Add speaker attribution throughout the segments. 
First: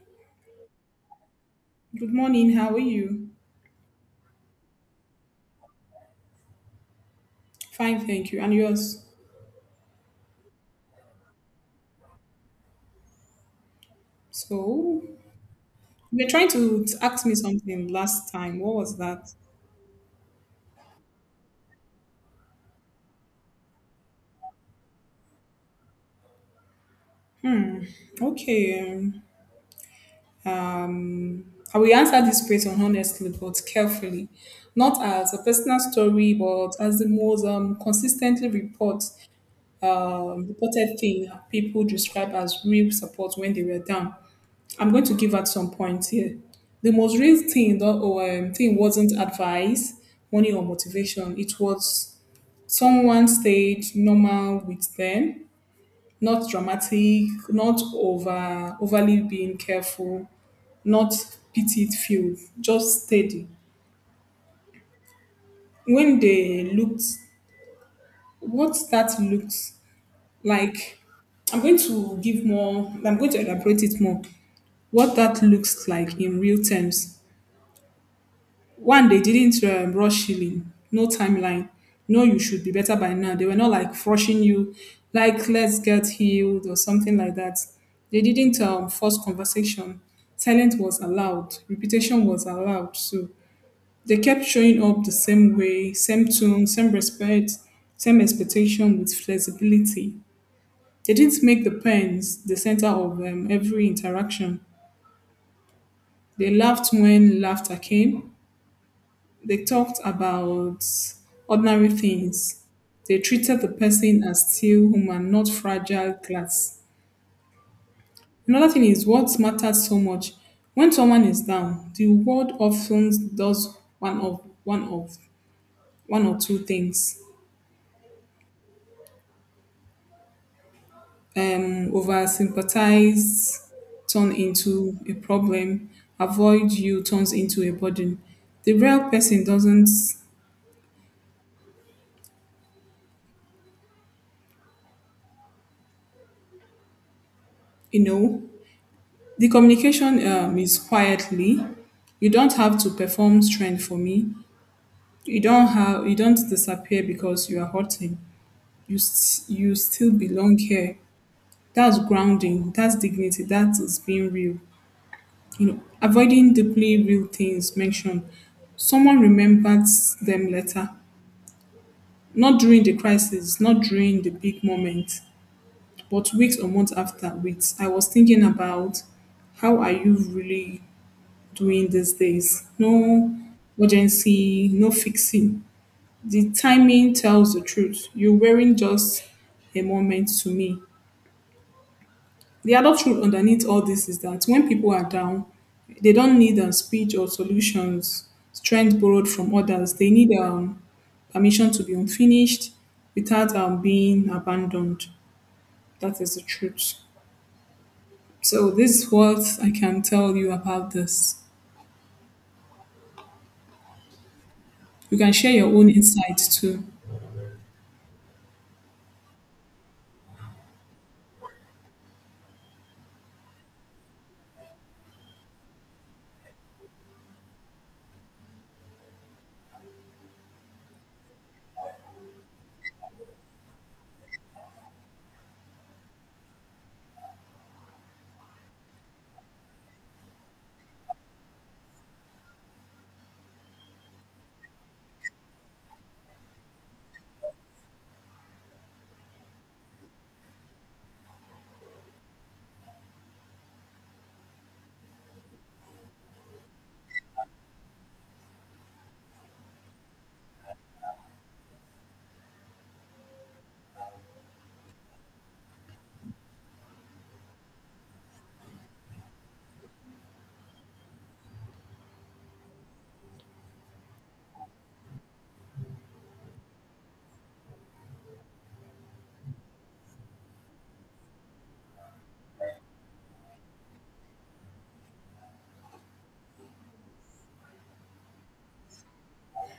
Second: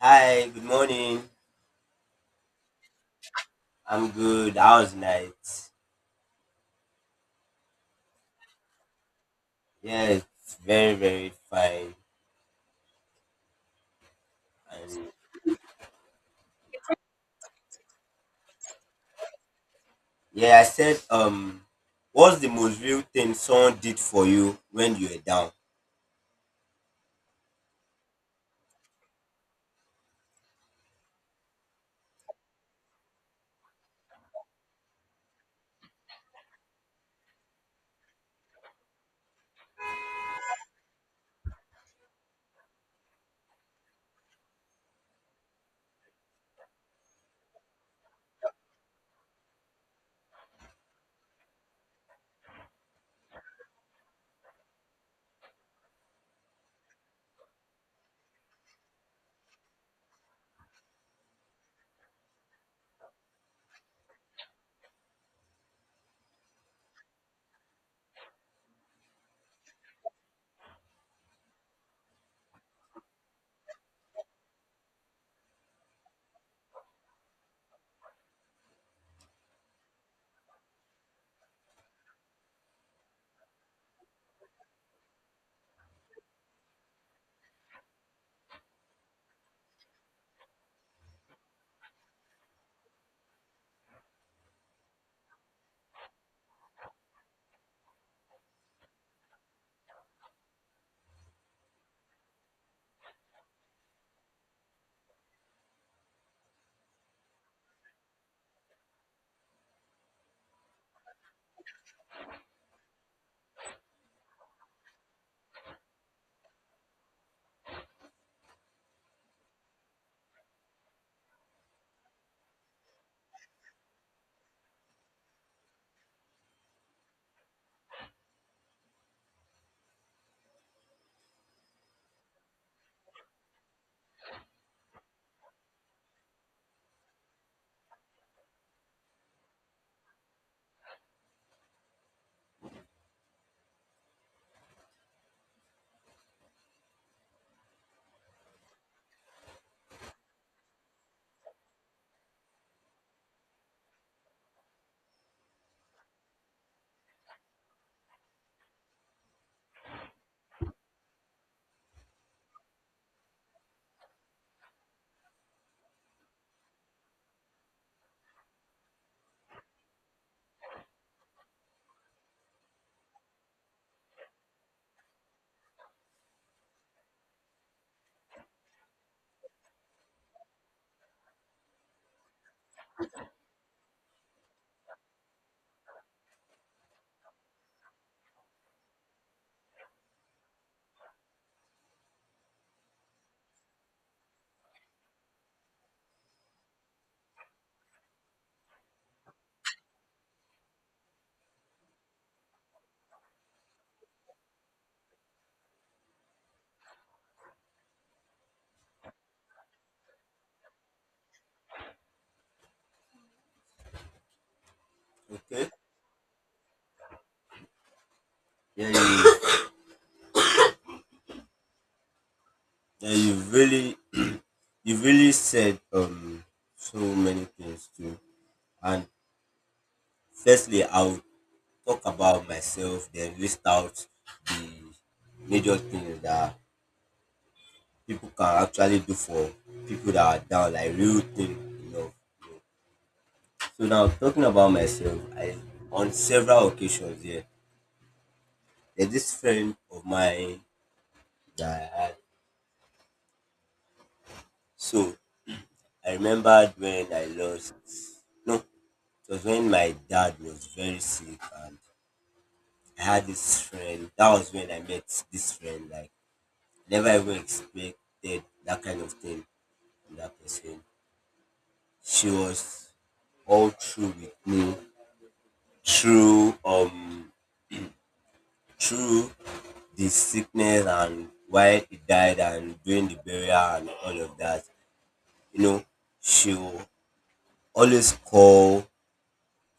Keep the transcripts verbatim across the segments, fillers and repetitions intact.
Speaker 1: Hi, good morning.
Speaker 2: Good morning. How are you?
Speaker 1: I'm good. How's night?
Speaker 2: Fine, thank you. And yours?
Speaker 1: Yeah, it's very, very fine.
Speaker 2: So,
Speaker 1: And
Speaker 2: you were trying to to ask me something last time. What was that?
Speaker 1: yeah, I said, um, what's the most real thing someone did for you when you were down?
Speaker 2: Okay. Um, um, I will answer this question honestly but carefully, not as a personal story, but as the most um, consistently report um, reported thing people describe as real support when they were down. I'm going to give out some points here. The most real thing that or um, thing wasn't advice, money or motivation. It was someone stayed normal with them, not dramatic, not over overly being careful, not pitied few, just steady. When they looked What that looks like, I'm going to give more I'm going to elaborate it more. What that looks like in real terms. One, they didn't um, rush healing, no timeline. No, you should be better by now. They were not like rushing you, like let's get healed or something like that. They didn't um, force conversation. Silence was allowed. Repetition was allowed. So they kept showing up the same way, same tune, same respect, same expectation with flexibility. They didn't make the pens the center of um, every interaction. They laughed when laughter came. They talked about ordinary things. They treated the person as still human, not fragile glass. Another thing is what matters so much. When someone is down, the world often does one of one of one or two things. Um, over sympathize turn into a problem. Avoid you turns into a burden. The real person doesn't, you know, the communication um, is quietly. You don't have to perform strength for me. You don't have you don't disappear because you are hurting. You st- you still belong here. That's grounding. That's dignity. That is being real. You know, avoiding deeply real things mentioned. Someone remembers them later, not during the crisis, not during the big moment, but weeks or months after. With I was thinking about how are you really doing these days. No urgency, no fixing. The timing tells the truth. You're wearing just a moment to me. The other truth underneath all this is that when people are down, they don't need a speech or solutions, strength borrowed from others. They need um, permission to be unfinished without um, being abandoned. That is the truth. So, this is what I can tell you about this. You can share your
Speaker 1: Okay.
Speaker 2: own insights too.
Speaker 1: Yeah, you, yeah, you really, you really said um so many things too. And firstly, I'll talk about myself, then list out the major things that people can actually do for people that are down, like real thing, you know. So now talking about myself, I, on several occasions here, there's this friend of mine that I had. So I remembered when I lost, no, it was when my dad was very sick and I had this friend. That was when I met this friend. Like, never even expected that kind of thing from that person. She was all through with me through um through the sickness and why he died and during the burial and all of that. You know, she will always call.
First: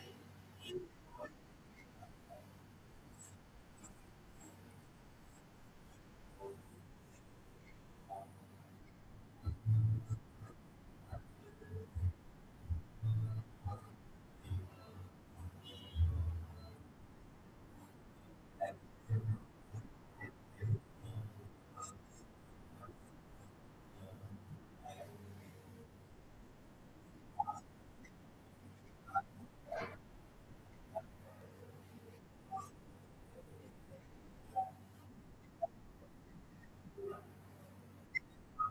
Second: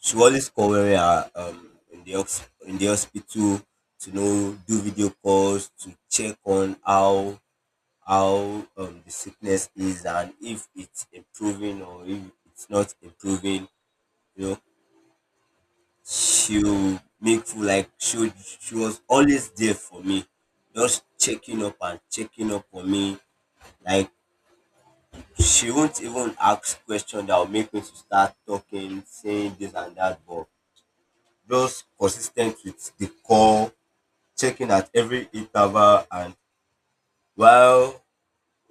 Speaker 1: She will always call when we are um, in the hos- in the hospital, to know, do video calls to check on how how um, the sickness is and if it's improving or if it's not improving. You know, she'll make full, like she she was always there for me, just checking up and checking up on me. Like, she won't even ask questions that will make me to start talking, saying this and that, but just consistent with the call, checking at every interval. And while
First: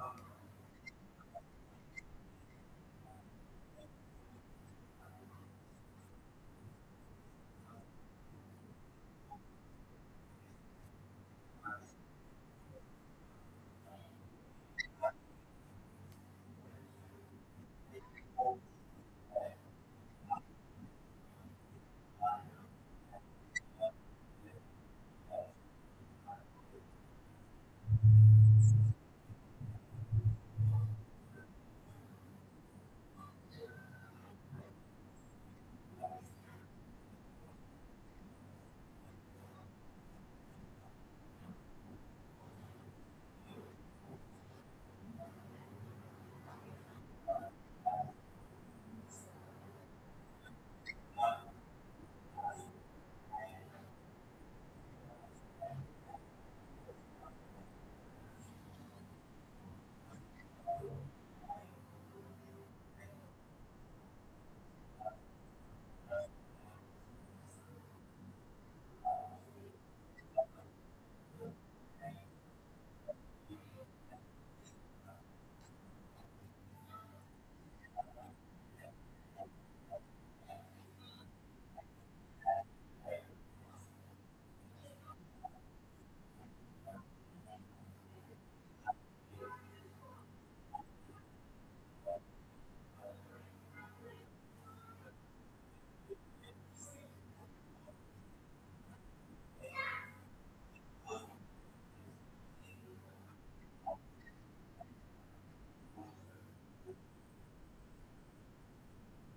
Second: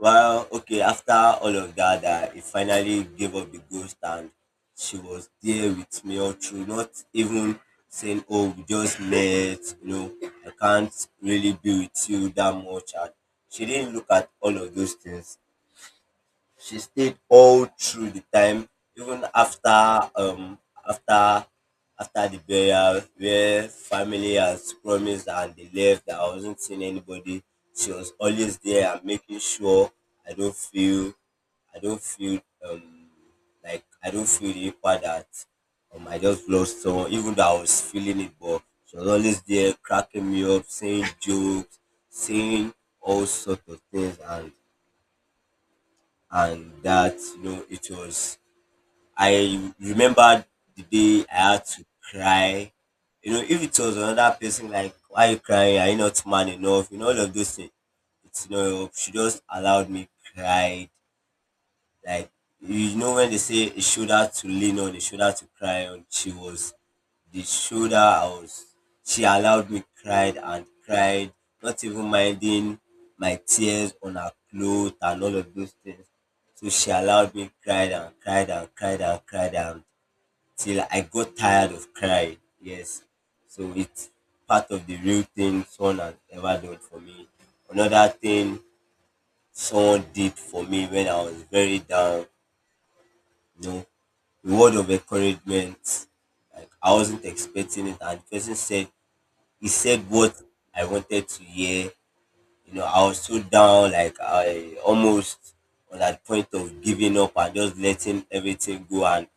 Speaker 1: well, okay, after all of that, that he finally gave up the ghost, and she was there with me all through, not even saying, "Oh, we just met, you know, I can't really be with you that much." And she didn't look at all of those things. She stayed all through the time, even after um after after the burial, where family has promised and they left. I wasn't seeing anybody. She was always there and making sure I don't feel I don't feel um like I don't feel the impact that um I just lost someone, even though I was feeling it, but she was always there cracking me up, saying jokes, saying all sorts of things. And and that, you know, it was, I remembered the day I had to cry. You know, if it was another person, like, "Why are you crying? Are you not man enough?" You know, all of those things. It's, you know, she just allowed me cried, like, you know, when they say a shoulder to lean on, a shoulder to cry on, she was the shoulder I was, she allowed me cried and cried, not even minding my tears on her clothes and all of those things. So she allowed me cried and cried and cried and cried and till I got tired of crying. Yes. So it's part of the real thing someone has ever done for me. Another thing someone did for me when I was very down, you know, a word of encouragement. Like, I wasn't expecting it, and the person said, he said what I wanted to hear. You know, I was so down, like I almost on that point of giving up and just letting everything go. And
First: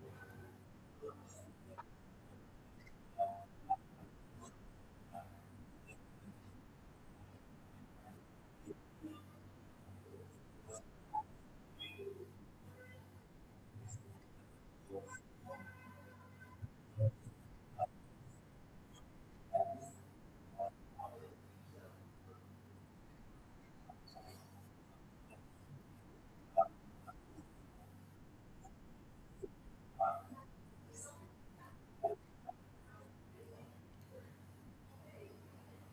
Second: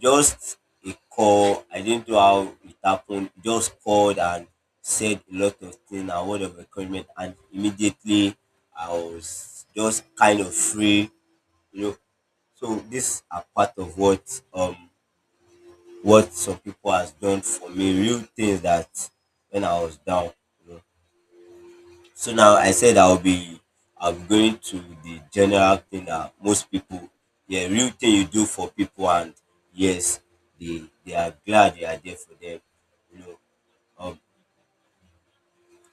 Speaker 1: just a call, I didn't know how it happened. Just called and said a lot of things, a word of encouragement, and immediately I was just kind of free. You know, so these are part of what um what some people has done for me, real things that when I was down. You know. So now I said, I'll be I'm going to the general thing that most people, yeah, real thing you do for people, and yes, they they are glad you are there for them. You know. Um,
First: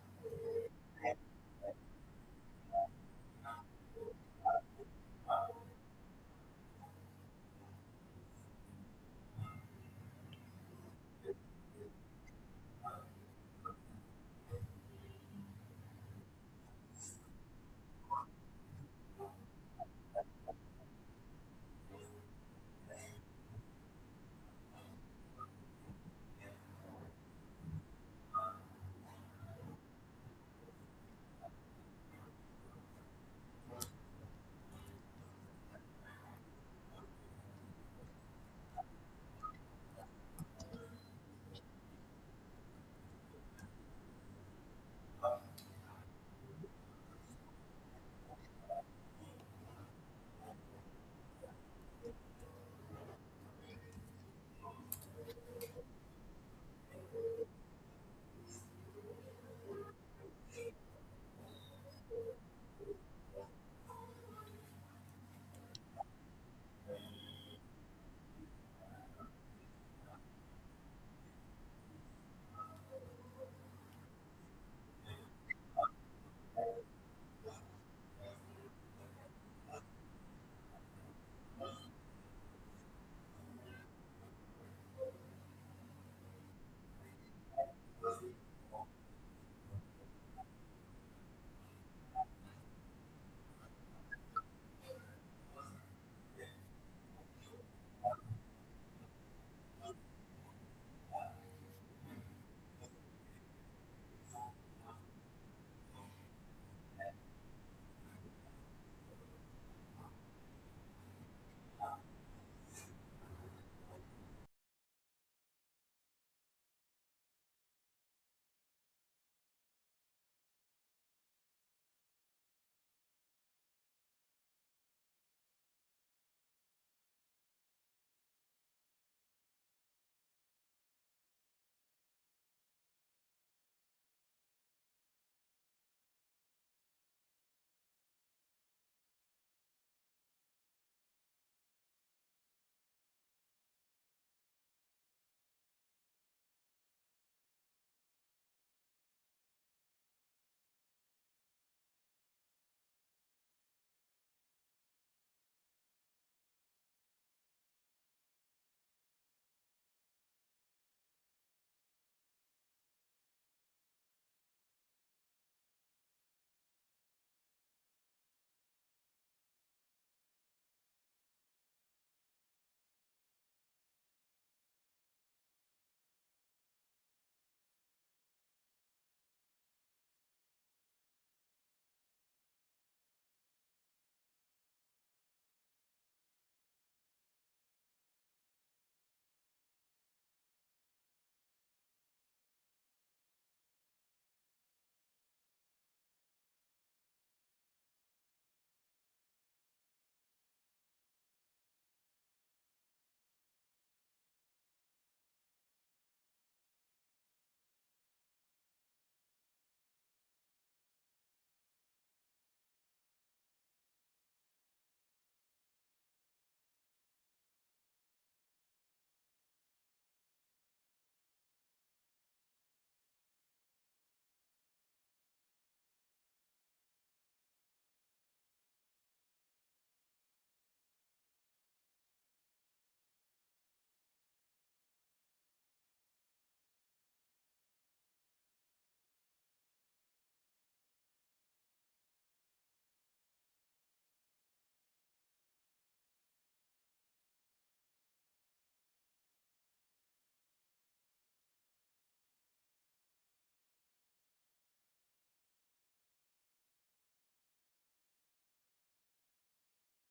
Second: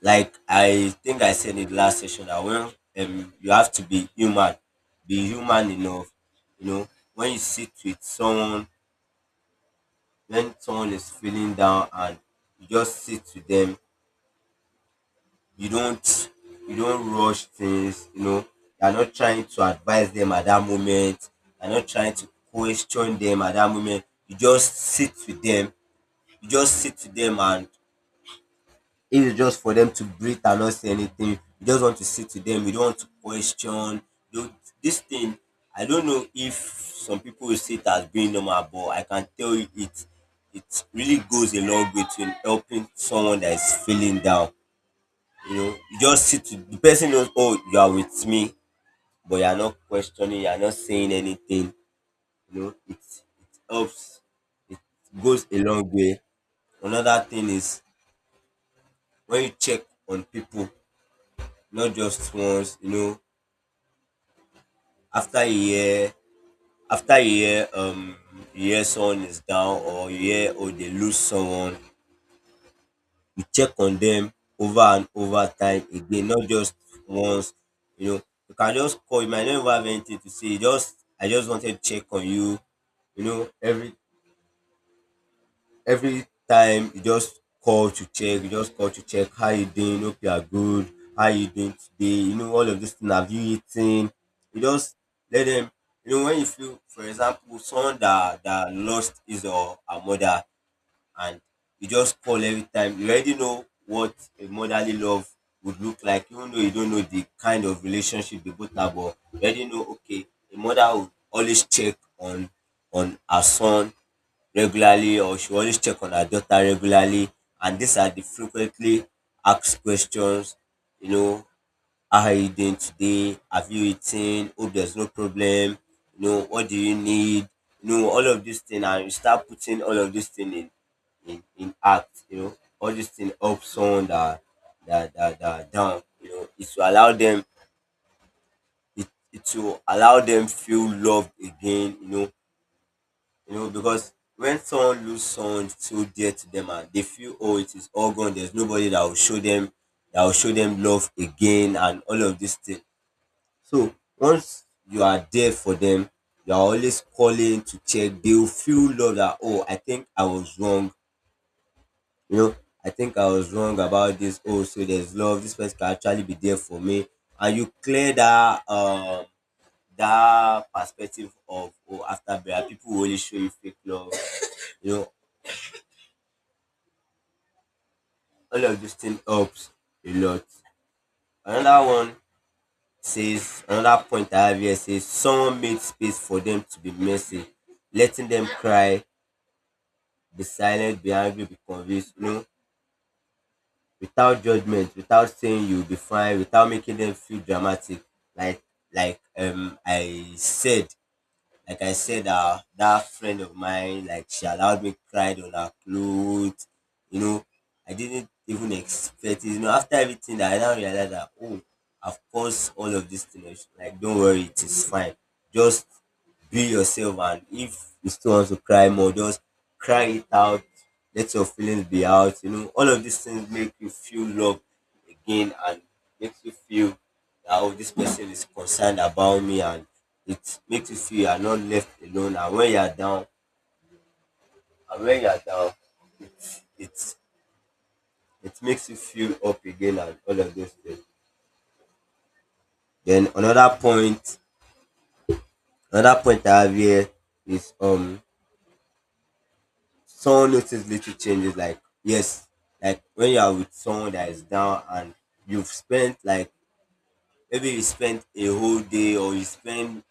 Speaker 1: like, I think I said in the last session that when, um, you have to be human, be human enough. You know, when you sit with someone, when someone is feeling down and you just sit with them, you don't you don't rush things. You know, you're not trying to advise them at that moment, you're not trying to question them at that moment, you just sit with them, you just sit with them. And if it's just for them to breathe and not say anything, you just want to sit with them, you don't want to question. You, this thing, I don't know if some people will see it as being normal, but I can tell you it, it really goes a long way to helping someone that is feeling down. You know, you just sit with the person, knows, oh, you are with me, but you are not questioning, you are not saying anything. You know, it, it helps, it goes a long way. Another thing is, when you check on people, not just once, you know, after a year, after a year, um, you hear someone is down, or you hear, oh, they lose someone, you check on them over and over time again, not just once. You know, you can just call, you might not even have anything to say. Just, "I just wanted to check on you." You know, every every time you just call to check, you just call to check how you doing, hope you are good, how you doing today, you know, all of this thing, have you eaten? You just let them, you know, when you feel, for example, someone that that lost his or her mother, and you just call every time. You already know what a motherly love would look like, even though you don't know the kind of relationship they both have, but you already know, okay, a mother would always check on on her son regularly, or she always check on her daughter regularly, and these are the frequently asked questions. You know, how are you doing today? Have you eaten? Hope there's no problem. You know, what do you need? You know, all of these things, and you start putting all of these things in, in, in act, you know, all these things up someone that that, that that are down, you know, it will allow them, it, it will allow them feel loved again. You know, you know, because when someone lose someone so dear to them and they feel, oh, it is all gone, there's nobody that will show them, that will show them love again, and all of these things. So once you are there for them, you are always calling to check, they will feel love that, oh, I think I was wrong. You know, I think I was wrong about this. Oh, so there's love. This person can actually be there for me. And you clear that um that perspective of, oh, after bear, people will only show you fake love. You know, all of this thing helps a lot. Another one says, another point I have here says, someone made space for them to be messy, letting them cry, be silent, be angry, be convinced, you know, without judgment, without saying "you'll be fine," without making them feel dramatic. Like like um I said, like I said, uh that friend of mine, like, she allowed me cried on her clothes, you know. I didn't even expect it. You know, after everything, that I now realized that, oh, of course, all of this thing. Like, don't worry, it is fine. Just be yourself, and if you still want to cry more, just cry it out, let your feelings be out. You know, all of these things make you feel loved again, and makes you feel that, oh, this person is concerned about me, and it makes you feel you are not left alone. And when you are down, and when you are down, it's, it makes you feel up again, and all of those things. Then another point, another point I have here is, um someone notices little changes, like, yes, like, when you are with someone that is down, and you've spent like, maybe you spent a whole day or you spend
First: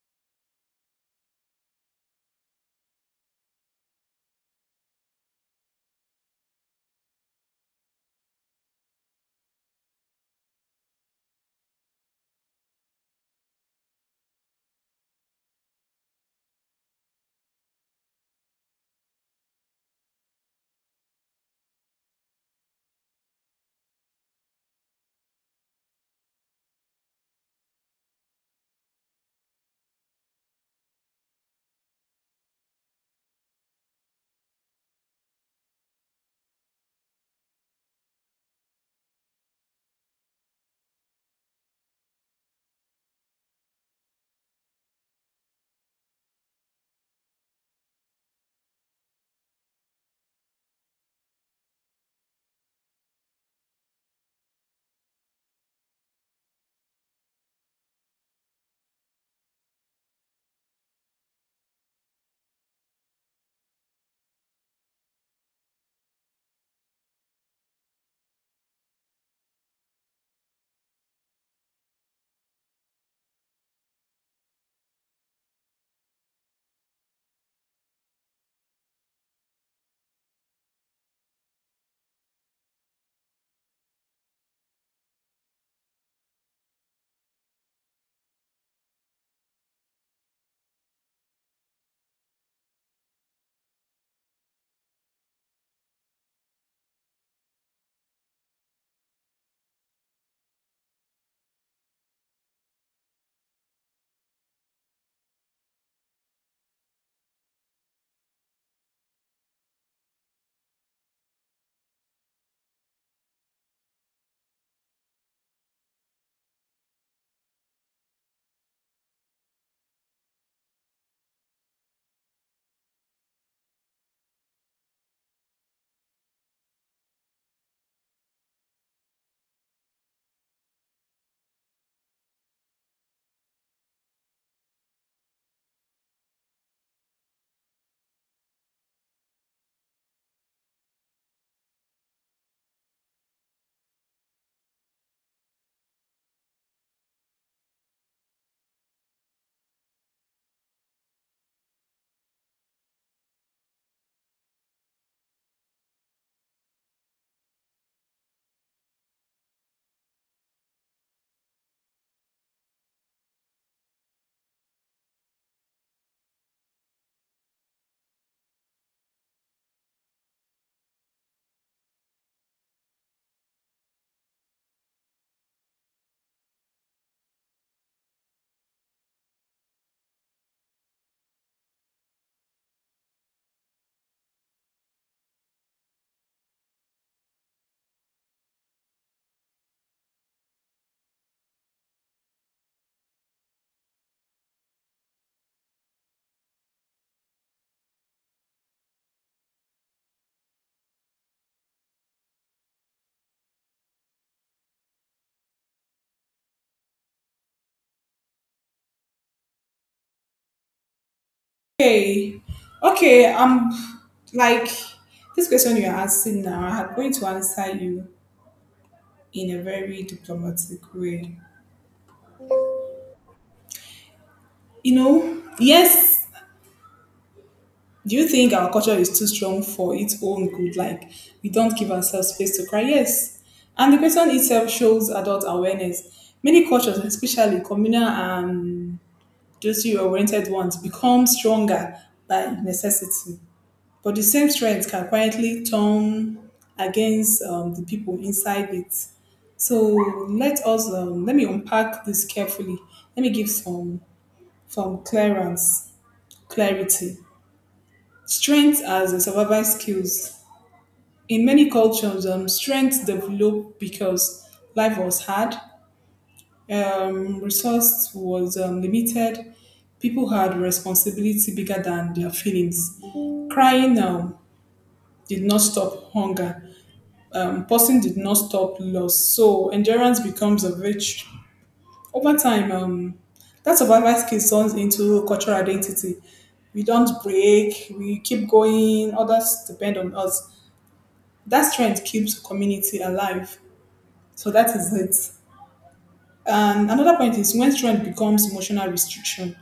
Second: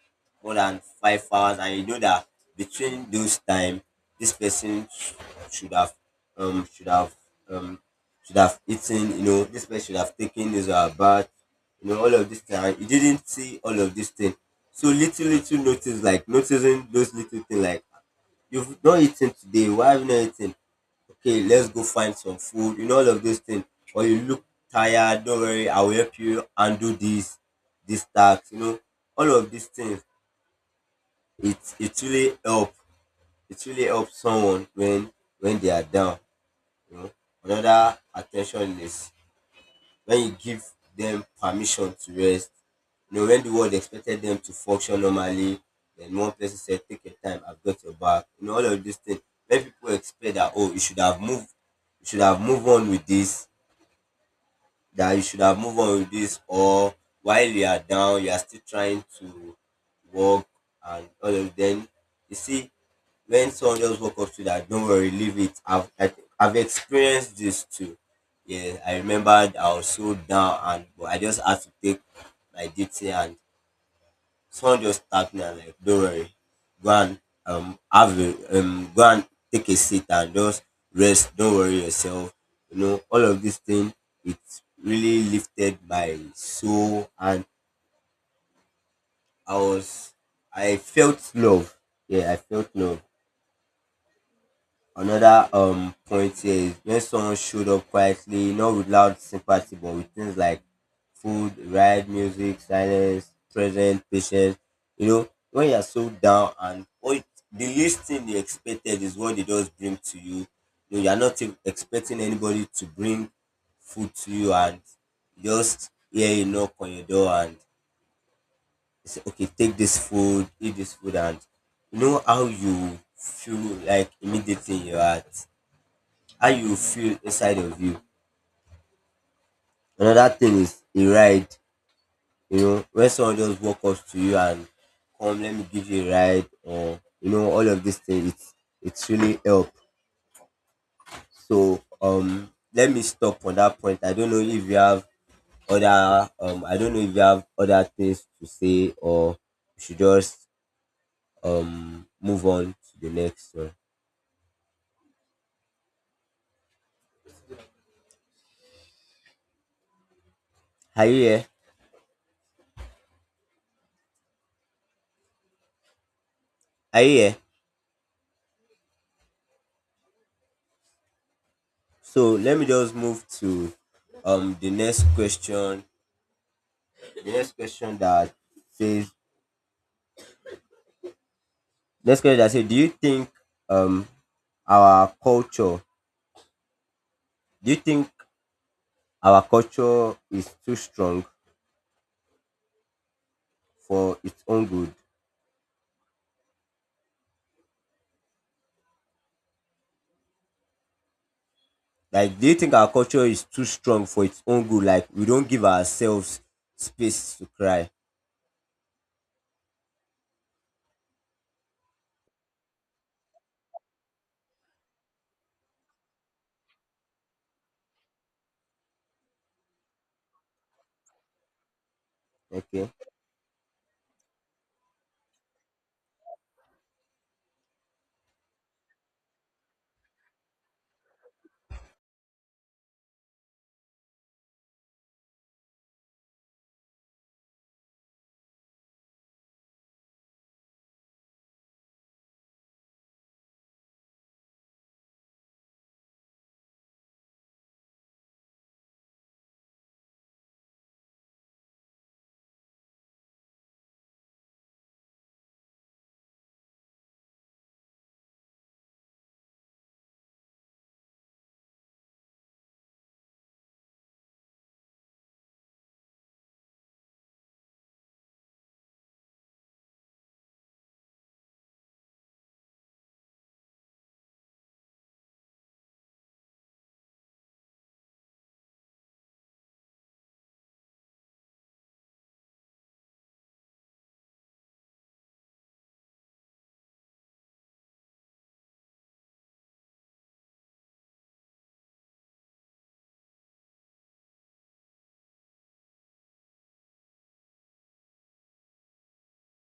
Speaker 1: more than five hours, and you know that between those time, this person sh- should have um should have um should have eaten. You know, this person should have taken his or her bath, you know, all of this time you didn't see all of this thing. So little little notice, like, noticing those little thing, like, you've not eaten today, why have you not eaten? Okay, let's go find some food, you know, all of those things. Or, you look tired, don't worry, I will help you and do this, this task, you know, all of these things. It it really help. It really helps someone when when they are down. You know, another attention is when you give them permission to rest. You know, when the world expected them to function normally, then one person said, "Take your time, I've got your back." You know, all of these things. When people expect that, oh, you should have moved, you should have moved on with this, that you should have moved on with this, or while you are down you are still trying to work and all of them. You see, when someone just walk up to you that don't worry, leave it, i've I, i've experienced this too. Yeah, I remembered I was so down and but I just had to take my duty, and someone just tapped me and like, don't worry, go and um have a um go and take a seat and just rest. Don't worry yourself. You know, all of this thing it really lifted my soul and I was I felt love. Yeah, I felt love. Another um point here is when someone showed up quietly, not with loud sympathy, but with things like food, ride, music, silence, present, patience. You know, when you're so down and all it- the least thing they expected is what they just bring to you. You know, you're not e- expecting anybody to bring food to you and just hear a knock on your door and they say, okay, take this food, eat this food, and you know how you feel like immediately in your heart. How you go feel inside of you. Another thing is a ride, you know, when someone just walk up to you and come let me give you a ride, or you know, all of these things, it's it's really help. So um let me stop on that point. I don't know if you have other um I don't know if you have other things to say, or we should just um move on to the next one. Are you here? Are you here? So let me just move to um the next question, the next question that says next question that says, do you think um our culture do you think our culture is too strong for its own good, like do you think our culture is too strong for its own good, like we don't give ourselves space to cry?
Speaker 2: Okay, okay, um, like this question you're asking now, I'm going to answer you in a very diplomatic way.
Speaker 1: Okay.
Speaker 2: You know, yes, do you think our culture is too strong for its own good? Like, we don't give ourselves space to cry? Yes. And the question itself shows adult awareness. Many cultures, especially communal and those oriented ones, become stronger by necessity. But the same strength can quietly turn against um, the people inside it. So let us um, let me unpack this carefully. Let me give some some clearance clarity. Strength as a survival skills. In many cultures, um, strength developed because life was hard, um, resource was um, limited, people had responsibility bigger than their feelings. Crying um, did not stop hunger, um, person did not stop loss. So endurance becomes a virtue. Over time, um, that survival skill turns into cultural identity. We don't break, we keep going, others depend on us. That strength keeps community alive. So that is it. And another point is when strength becomes emotional restriction.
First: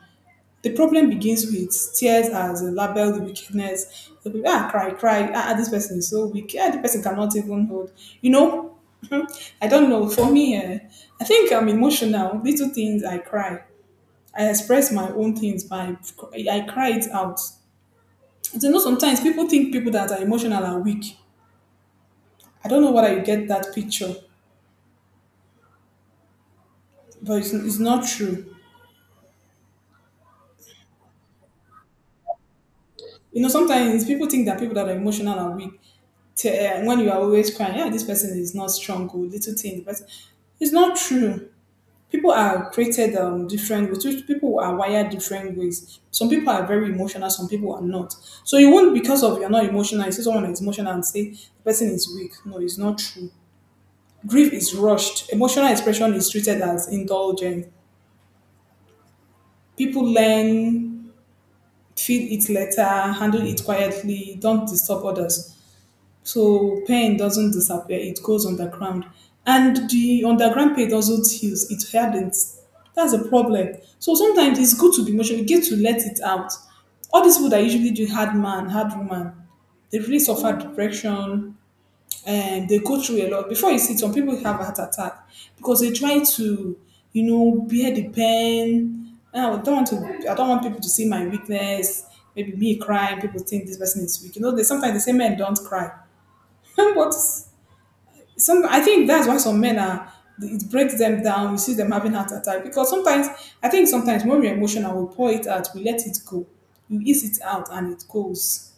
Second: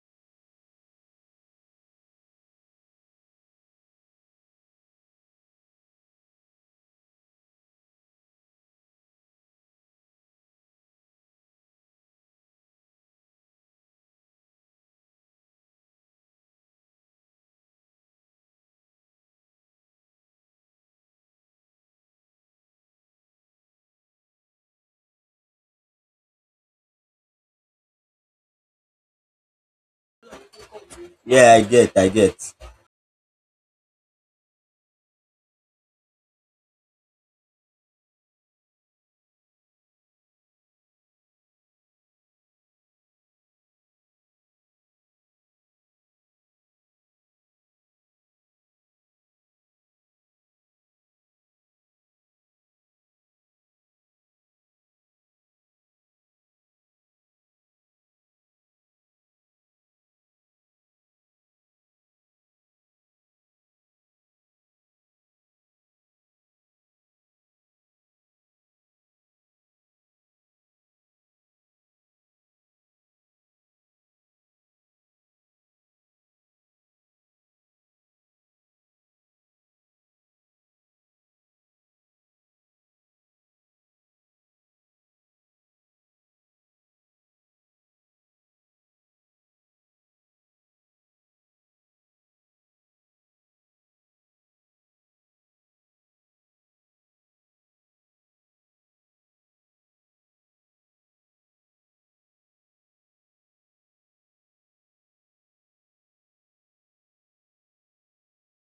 Speaker 2: The problem begins with tears as a labeled wickedness. So people ah cry, cry, ah ah, this person is so weak. Ah, the person cannot even hold. You know, I don't know. For me, eh, I think I'm emotional. Little things I cry. I express my own things by I cry it out. You know, sometimes people think people that are emotional are weak. I don't know whether you get that picture, but it's, it's not true.
Speaker 1: Yeah, I get, I get.
Speaker 2: You know, sometimes people think that people that are emotional are weak. T- uh, when you are always crying, yeah, this person is not strong or little thing. But it's not true. People are created um, different ways. Which People are wired different ways. Some people are very emotional. Some people are not. So you won't because of you're not emotional. You see someone is emotional and say the person is weak. No, it's not true. Grief is rushed. Emotional expression is treated as indulgent. People learn, feel it later, handle it quietly, don't disturb others. So pain doesn't disappear, it goes underground. And the underground pain doesn't heal, it hardens. That's a problem. So sometimes it's good to be emotional, you get to let it out. All these people that usually do hard man, hard woman, they really suffer depression and they go through a lot. Before you see it, some people have a heart attack because they try to, you know, bear the pain. "Ah, I don't want to I don't want people to see my weakness, maybe me crying, people think this person is weak. You know, they sometimes they say men don't cry but some I think that's why some men are it breaks them down. We see them having heart attack because sometimes I think sometimes when we're emotional, we pour it out, we let it go, we ease it out, and it goes.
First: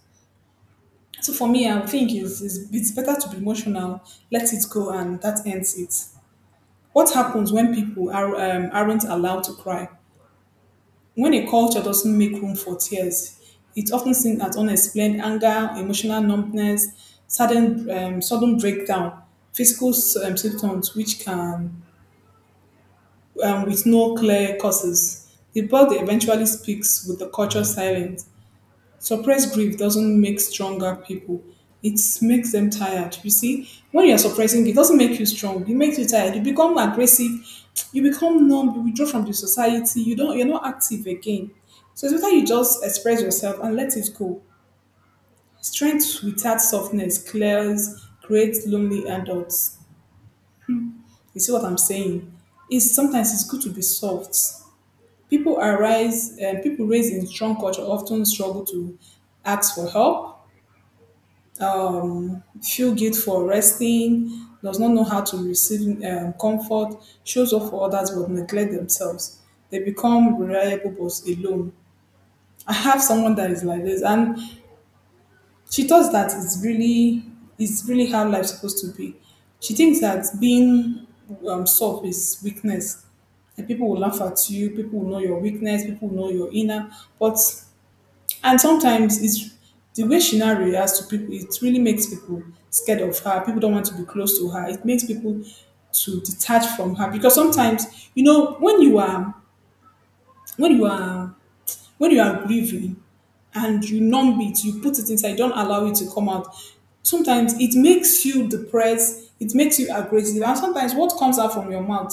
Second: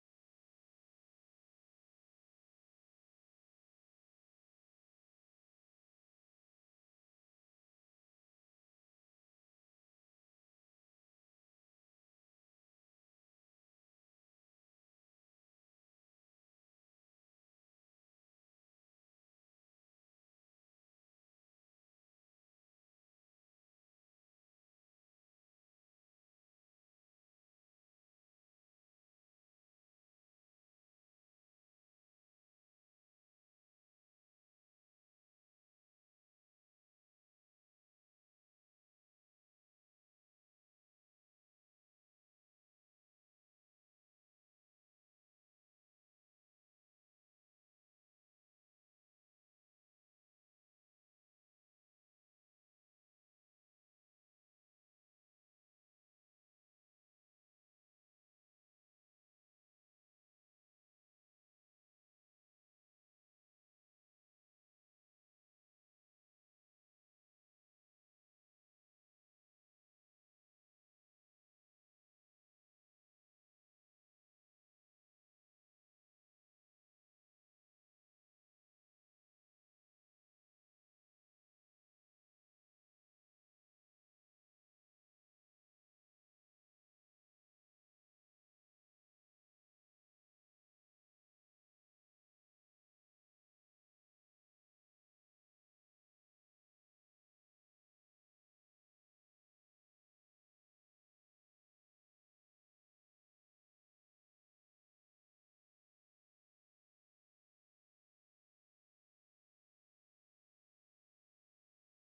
Speaker 2: So for me, I think it's, it's, it's better to be emotional, let it go, and that ends it. What happens when people are um, aren't allowed to cry? When a culture doesn't make room for tears, it often sings at unexplained anger, emotional numbness, sudden, um, sudden breakdown, physical um, symptoms which can, um, with no clear causes. The body eventually speaks with the culture silent. Suppressed grief doesn't make stronger people. It makes them tired. You see, when you're suppressing, it doesn't make you strong. It makes you tired. You become aggressive. You become numb. You withdraw from the society. You don't. You're not active again. So it's better you just express yourself and let it go. Strength without softness clears, creates lonely adults. You see what I'm saying? It's sometimes it's good to be soft. People arise, and people raised in strong culture often struggle to ask for help, um, feel guilt for resting, does not know how to receive um, comfort, shows up for others but neglect themselves. They become reliable but alone. I have someone that is like this, and she thought that it's really, it's really how life's supposed to be. She thinks that being um, soft is weakness, and people will laugh at you, people will know your weakness, people will know your inner, but and sometimes it's the way she now reacts to people, it really makes people scared of her. People don't want to be close to her. It makes people to detach from her because sometimes, you know, when you are when you are when you are grieving and you numb it, you put it inside, don't allow it to come out. Sometimes it makes you depressed, it makes you aggressive, and sometimes what comes out from your mouth,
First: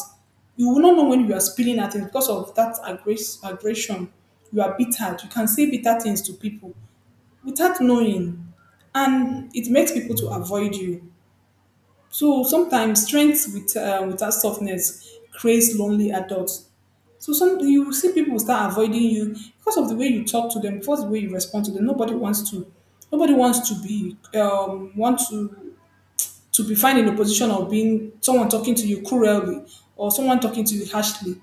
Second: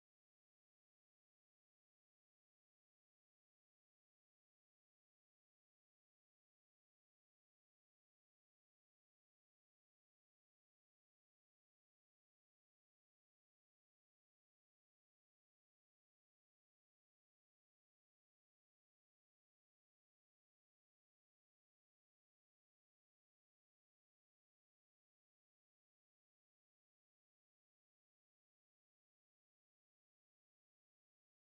Speaker 2: you will not know when you are spilling at it because of that aggress- aggression. You are bitter. You can say bitter things to people without knowing and it makes people to avoid you. So sometimes strength with uh, without softness creates lonely adults. So some you will see people start avoiding you because of the way you talk to them because of the way you respond to them. Nobody wants to nobody wants to be um want to to be found in a position of being someone talking to you cruelly or someone talking to you harshly.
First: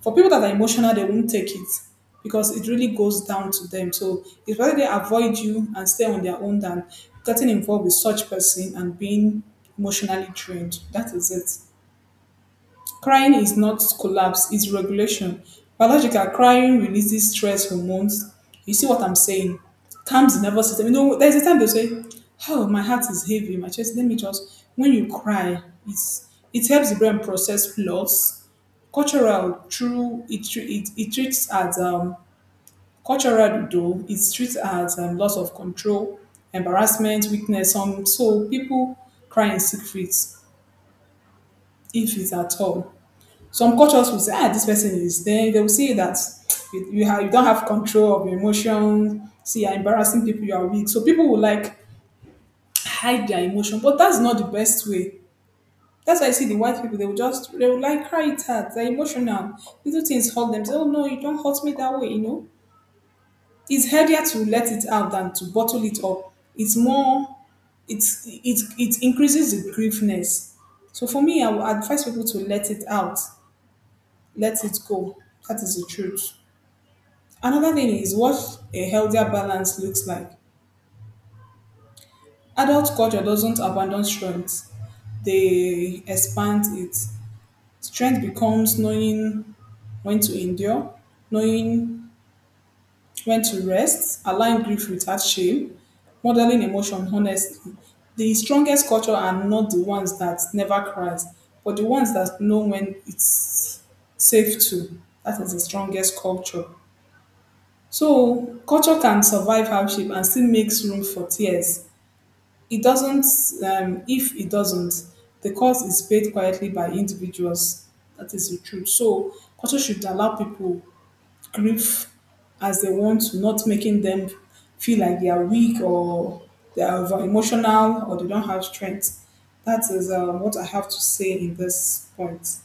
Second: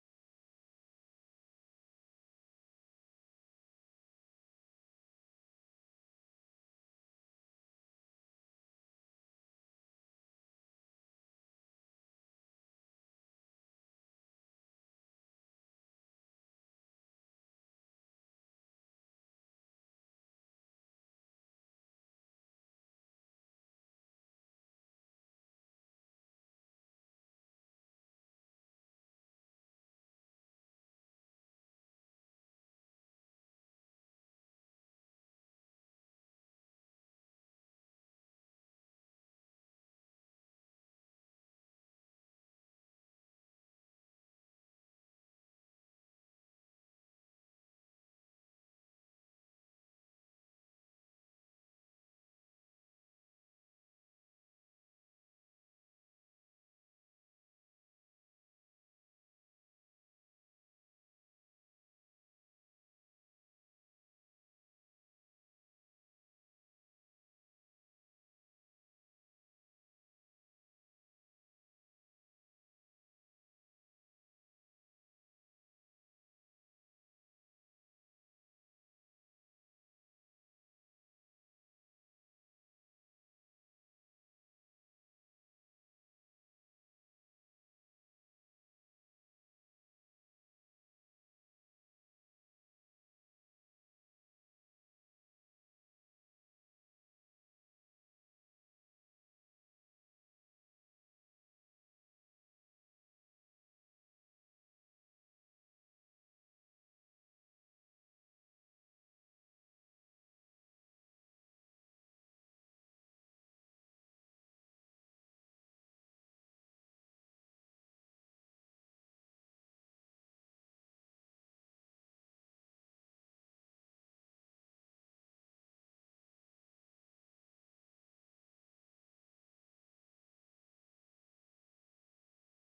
Speaker 2: For people that are emotional, they won't take it because it really goes down to them. So it's rather they avoid you and stay on their own than getting involved with such person and being emotionally drained. That is it. Crying is not collapse, it's regulation. Biological crying releases stress hormones. You see what I'm saying? Calms the nervous system. You know, there's a time they say, oh, my heart is heavy, my chest, let me just when you cry, it's it helps the brain process loss. Cultural true, it tre- it, it treats as um Cultural though it treats as um, loss of control, embarrassment, weakness. Some so people cry in secret if it's at all. Some cultures will say, ah, this person is there. They will say that you, you, have, you don't have control of your emotions. See, you're embarrassing people, you are weak. So people will like hide their emotion, but that's not the best way. That's why I see the white people, they will just, they will like cry it out. They're emotional. Little things hurt them. Say, oh no, you don't hurt me that way, you know? It's healthier to let it out than to bottle it up. It's more, it's it it increases the griefness. So for me, I would advise people to let it out, let it go. That is the truth. Another thing is what a healthier balance looks like. Adult culture doesn't abandon strength; they expand it. Strength becomes knowing when to endure, knowing when to rest, align grief without shame, modeling emotion honestly. The strongest culture are not the ones that never cries, but the ones that know when it's safe to. That is the strongest culture. So culture can survive hardship and still makes room for tears. It doesn't. Um, if it doesn't, the cost is paid quietly by individuals. That is the truth. So culture should allow people grief as they want to, not making them feel like they are weak or they are over emotional or they don't have strength. That is um, what I have to say in this point.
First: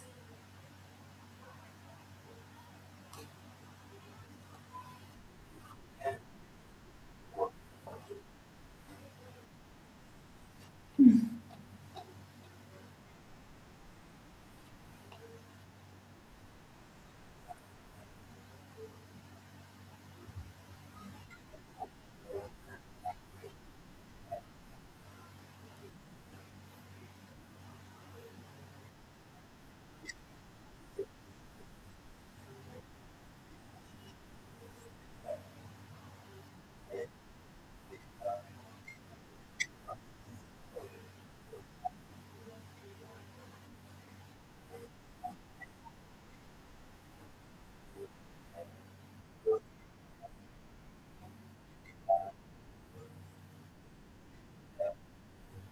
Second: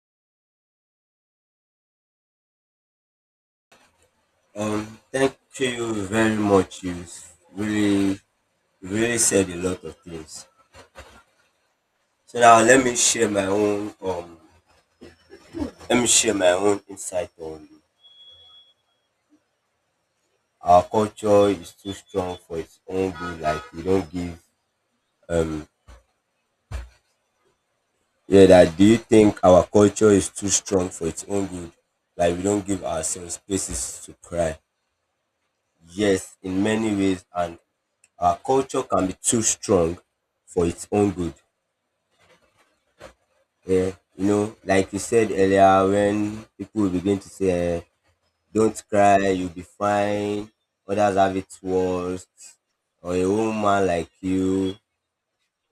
Speaker 1: um Thank you very much. You really really said a lot of things. So now let me share my own um let me share my own insight on our culture is too strong for its own good. Like we don't give um yeah, that, do you think our culture is too strong for its own good? Like we don't give ourselves spaces to cry. Yes, in many ways, and our culture can be too strong for its own good. Yeah. You know, like you said earlier, when people begin to say, eh, don't cry, you'll be fine, others have it worse, or a woman like you,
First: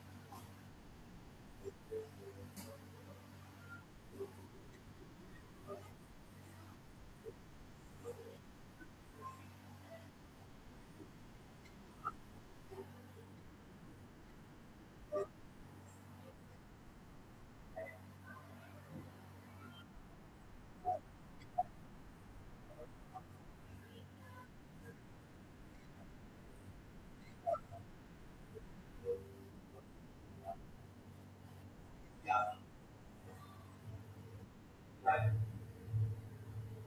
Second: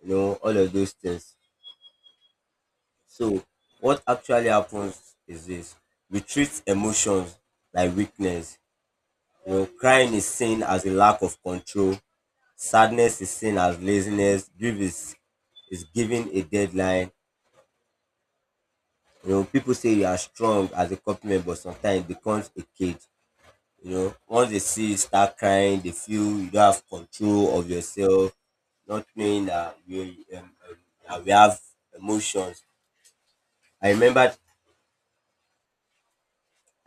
Speaker 1: you know, all of those things. So, what actually happens is this: we treat emotions like weakness. You know, crying is seen as a lack of control, sadness is seen as laziness, grief is, is given a deadline. You know, people say you are strong as a compliment, but sometimes it becomes a cage. You know, once they see you start crying, they feel you don't have control of yourself, not knowing that we, um, um, that we have emotions. I remember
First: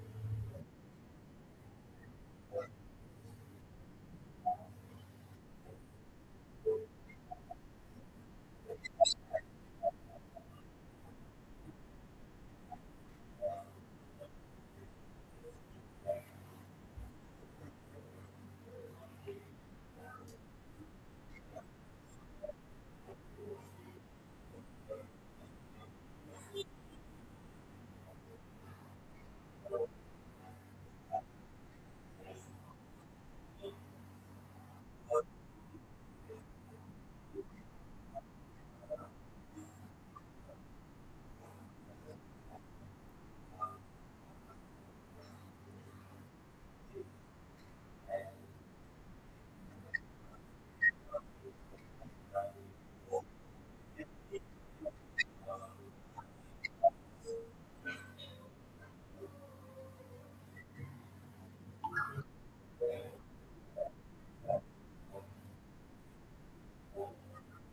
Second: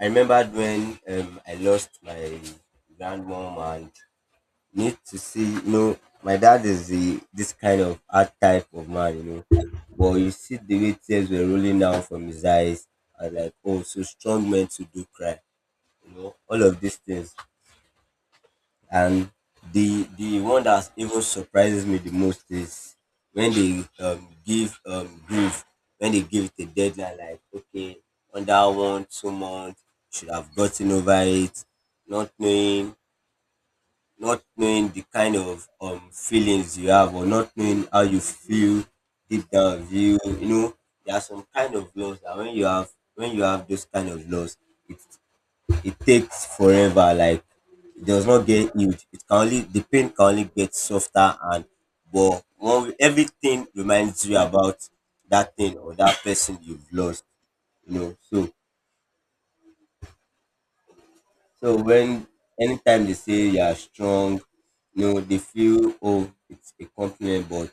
Speaker 1: I remembered when um, I lost my grandmom, and need to see, you know, my dad is the this kind of hard type of man, you know. But you see the way tears were rolling down from his eyes. I was like, oh, so strong men to do cry, you know, all of these things. And the the one that even surprises me the most is when they um, give um, grief, when they give it a deadline, like, okay, under one two months should have gotten over it, not knowing, not knowing the kind of um feelings you have, or not knowing how you feel deep down of you, you know. There are some kind of loss that when you have when you have those kind of loss, it it takes forever. Like, it does not get healed. It can only, the pain can only get softer, and but one, everything reminds you about that thing or that person you've lost. You know, so. So when anytime they say you are strong, you know, they feel, oh, it's a compliment, but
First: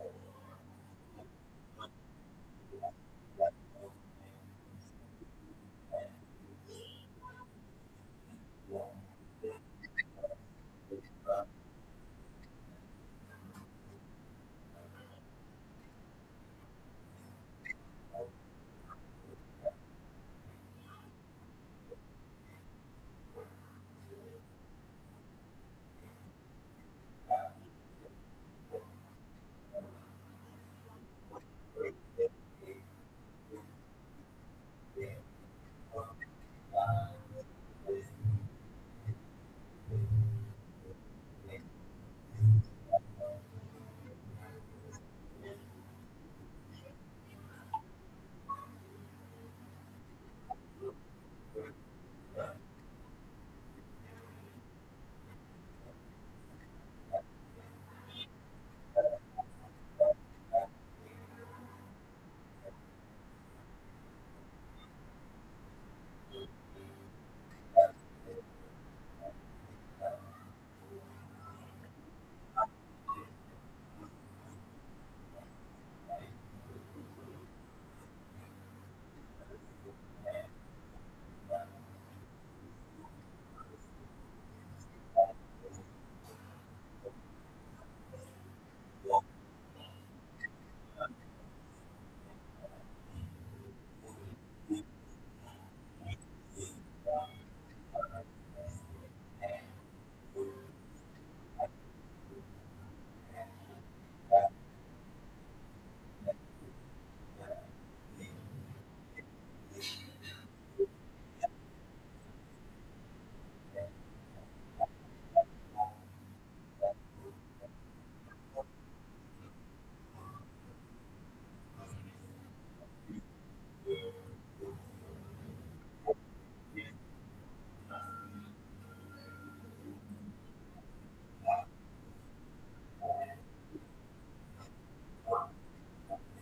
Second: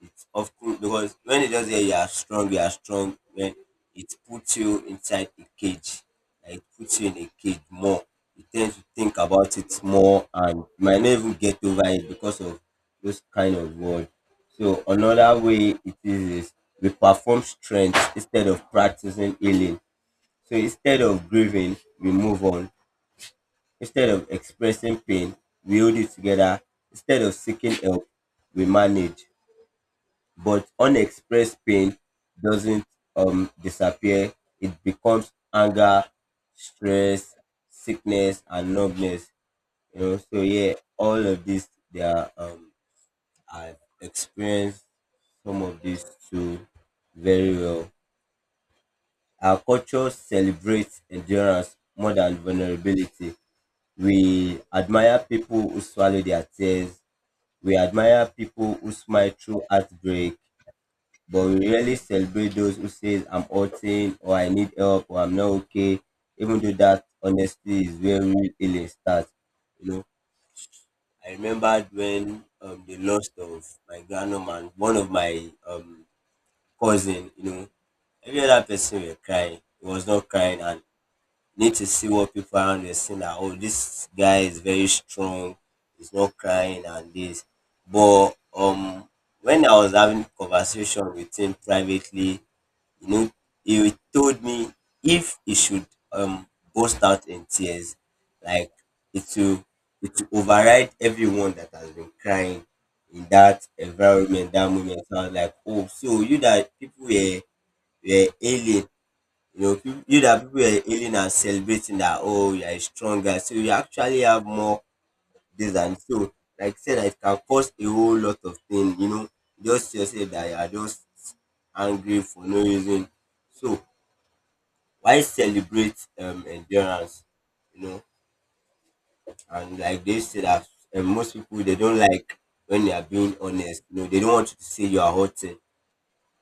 Speaker 1: it's often because, when they just say you are strong, you are strong, when it puts you inside a cage, like it puts you in a cage more. You tend to think about it more, and you might not even get over it because of those kind of words. So another way it is is we perform strength instead of practicing healing. So instead of grieving, we move on. Instead of expressing pain, we hold it together. Instead of seeking help, we manage. But unexpressed pain doesn't um, disappear, it becomes anger, stress, sickness, and numbness. You know, so yeah, all of this, they are, um, I've experienced some of these too very well. Our culture celebrates endurance more than vulnerability. We admire people who swallow their tears. We admire people who smile through heartbreak. But we rarely celebrate those who say, I'm hurting, or I need help, or I'm not okay. Even though that honestly is where real healing starts. You know, I remembered when um, the loss of my grandmama and one of my um, cousin, you know, every other person were crying. He was not crying, and need to see what people around you see that, oh, this guy is very strong, he's not crying and this. But um when I was having conversation with him privately, you know, he told me if he should um burst out in tears, like, it will it will override everyone that has been crying in that environment, that moment. So I was like, oh, so you that people were were ailing, you know, peop- you that people are hailing and celebrating that, oh, you are stronger, so you actually have more this. And so, like I said, that it can cause a whole lot of things. You know, just yourself that you are just angry for no reason. So why celebrate um endurance? You know, and like they say that, um, most people they don't like when they are being honest. You know, they don't want you to say you are hurting.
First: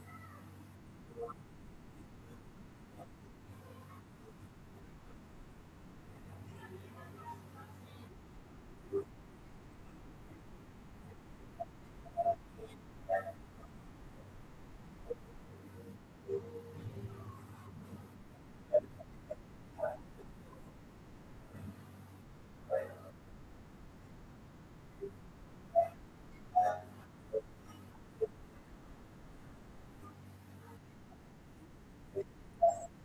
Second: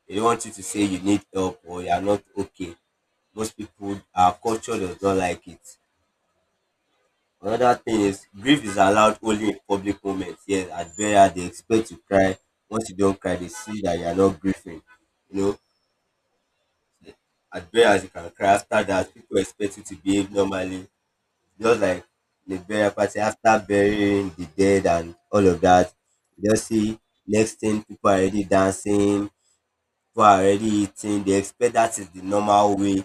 Speaker 1: They don't want you to say you need help or you are not okay. Most people, our culture does not like it. Another thing is grief is allowed only in public moments. Yes, at burial they expect you cry. Once you don't cry, they see that you are not grieving. You know, at burials you can cry. After that, people expect you to behave normally, just like the burial party. After burying the dead and all of that, you just see next thing people are already dancing, people are already eating. They expect that is the normal way,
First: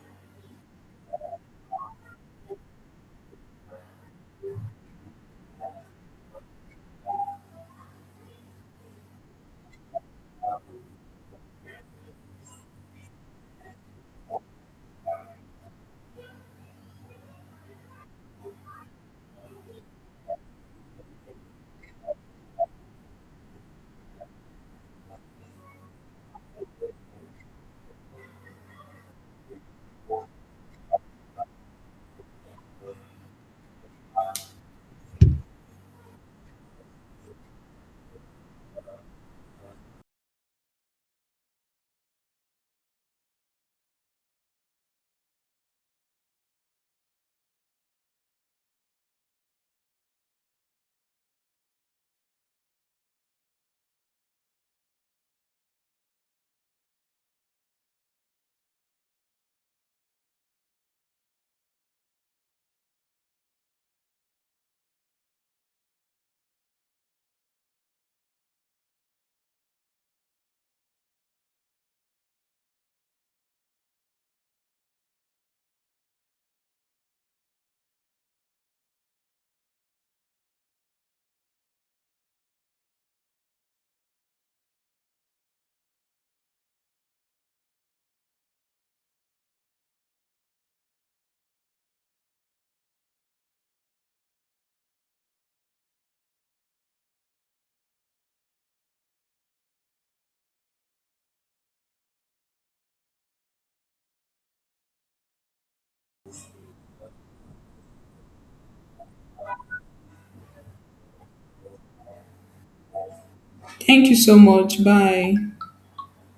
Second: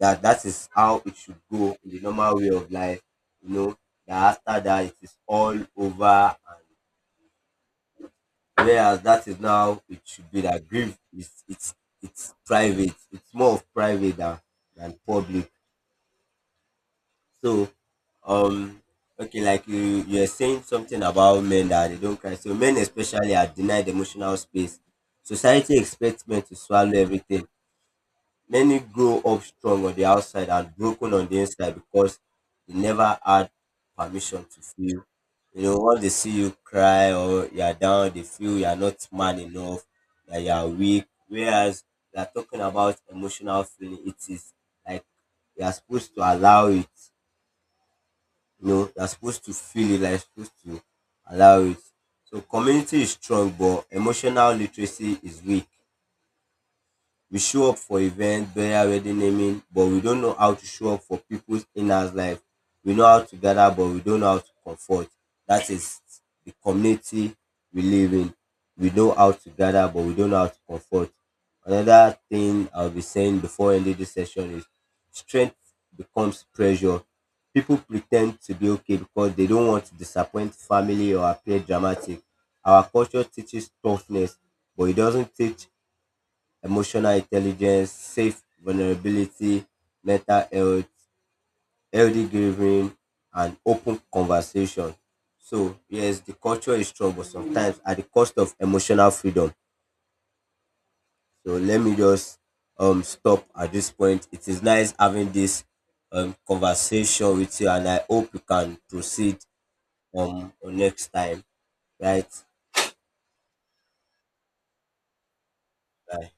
Speaker 1: that that is how it should go in the normal way of life, you know, that after that it is all over. And whereas that is now, it should be that grief is, it's it's private, it's more of private than than public. So um okay, like you, you're saying something about men that they don't cry, so men especially are denied emotional space. Society expects men to swallow everything. Many grow up strong on the outside and broken on the inside because they never had permission to feel. You know, once they see you cry or you're down, they feel you're not man enough, that you're weak. Whereas we are talking about emotional feeling, it is like you're supposed to allow it. You know, you're supposed to feel it, like you're supposed to allow it. So community is strong, but emotional literacy is weak. We show up for events, burial, wedding, naming, but we don't know how to show up for people's inner life. We know how to gather, but we don't know how to comfort. That is the community we live in. We know how to gather, but we don't know how to comfort. Another thing I'll be saying before ending this session is strength becomes pressure. People pretend to be okay because they don't want to disappoint family or appear dramatic. Our culture teaches toughness, but it doesn't teach emotional intelligence, safe vulnerability, mental health, healthy grieving, and open conversation. So, yes, the culture is strong, but sometimes at the cost of emotional freedom. So, let me just um stop at this point. It is nice having this um conversation with you, and I hope you can proceed um next time. Right?
Speaker 2: Thank you so much. Bye.
Speaker 1: Bye.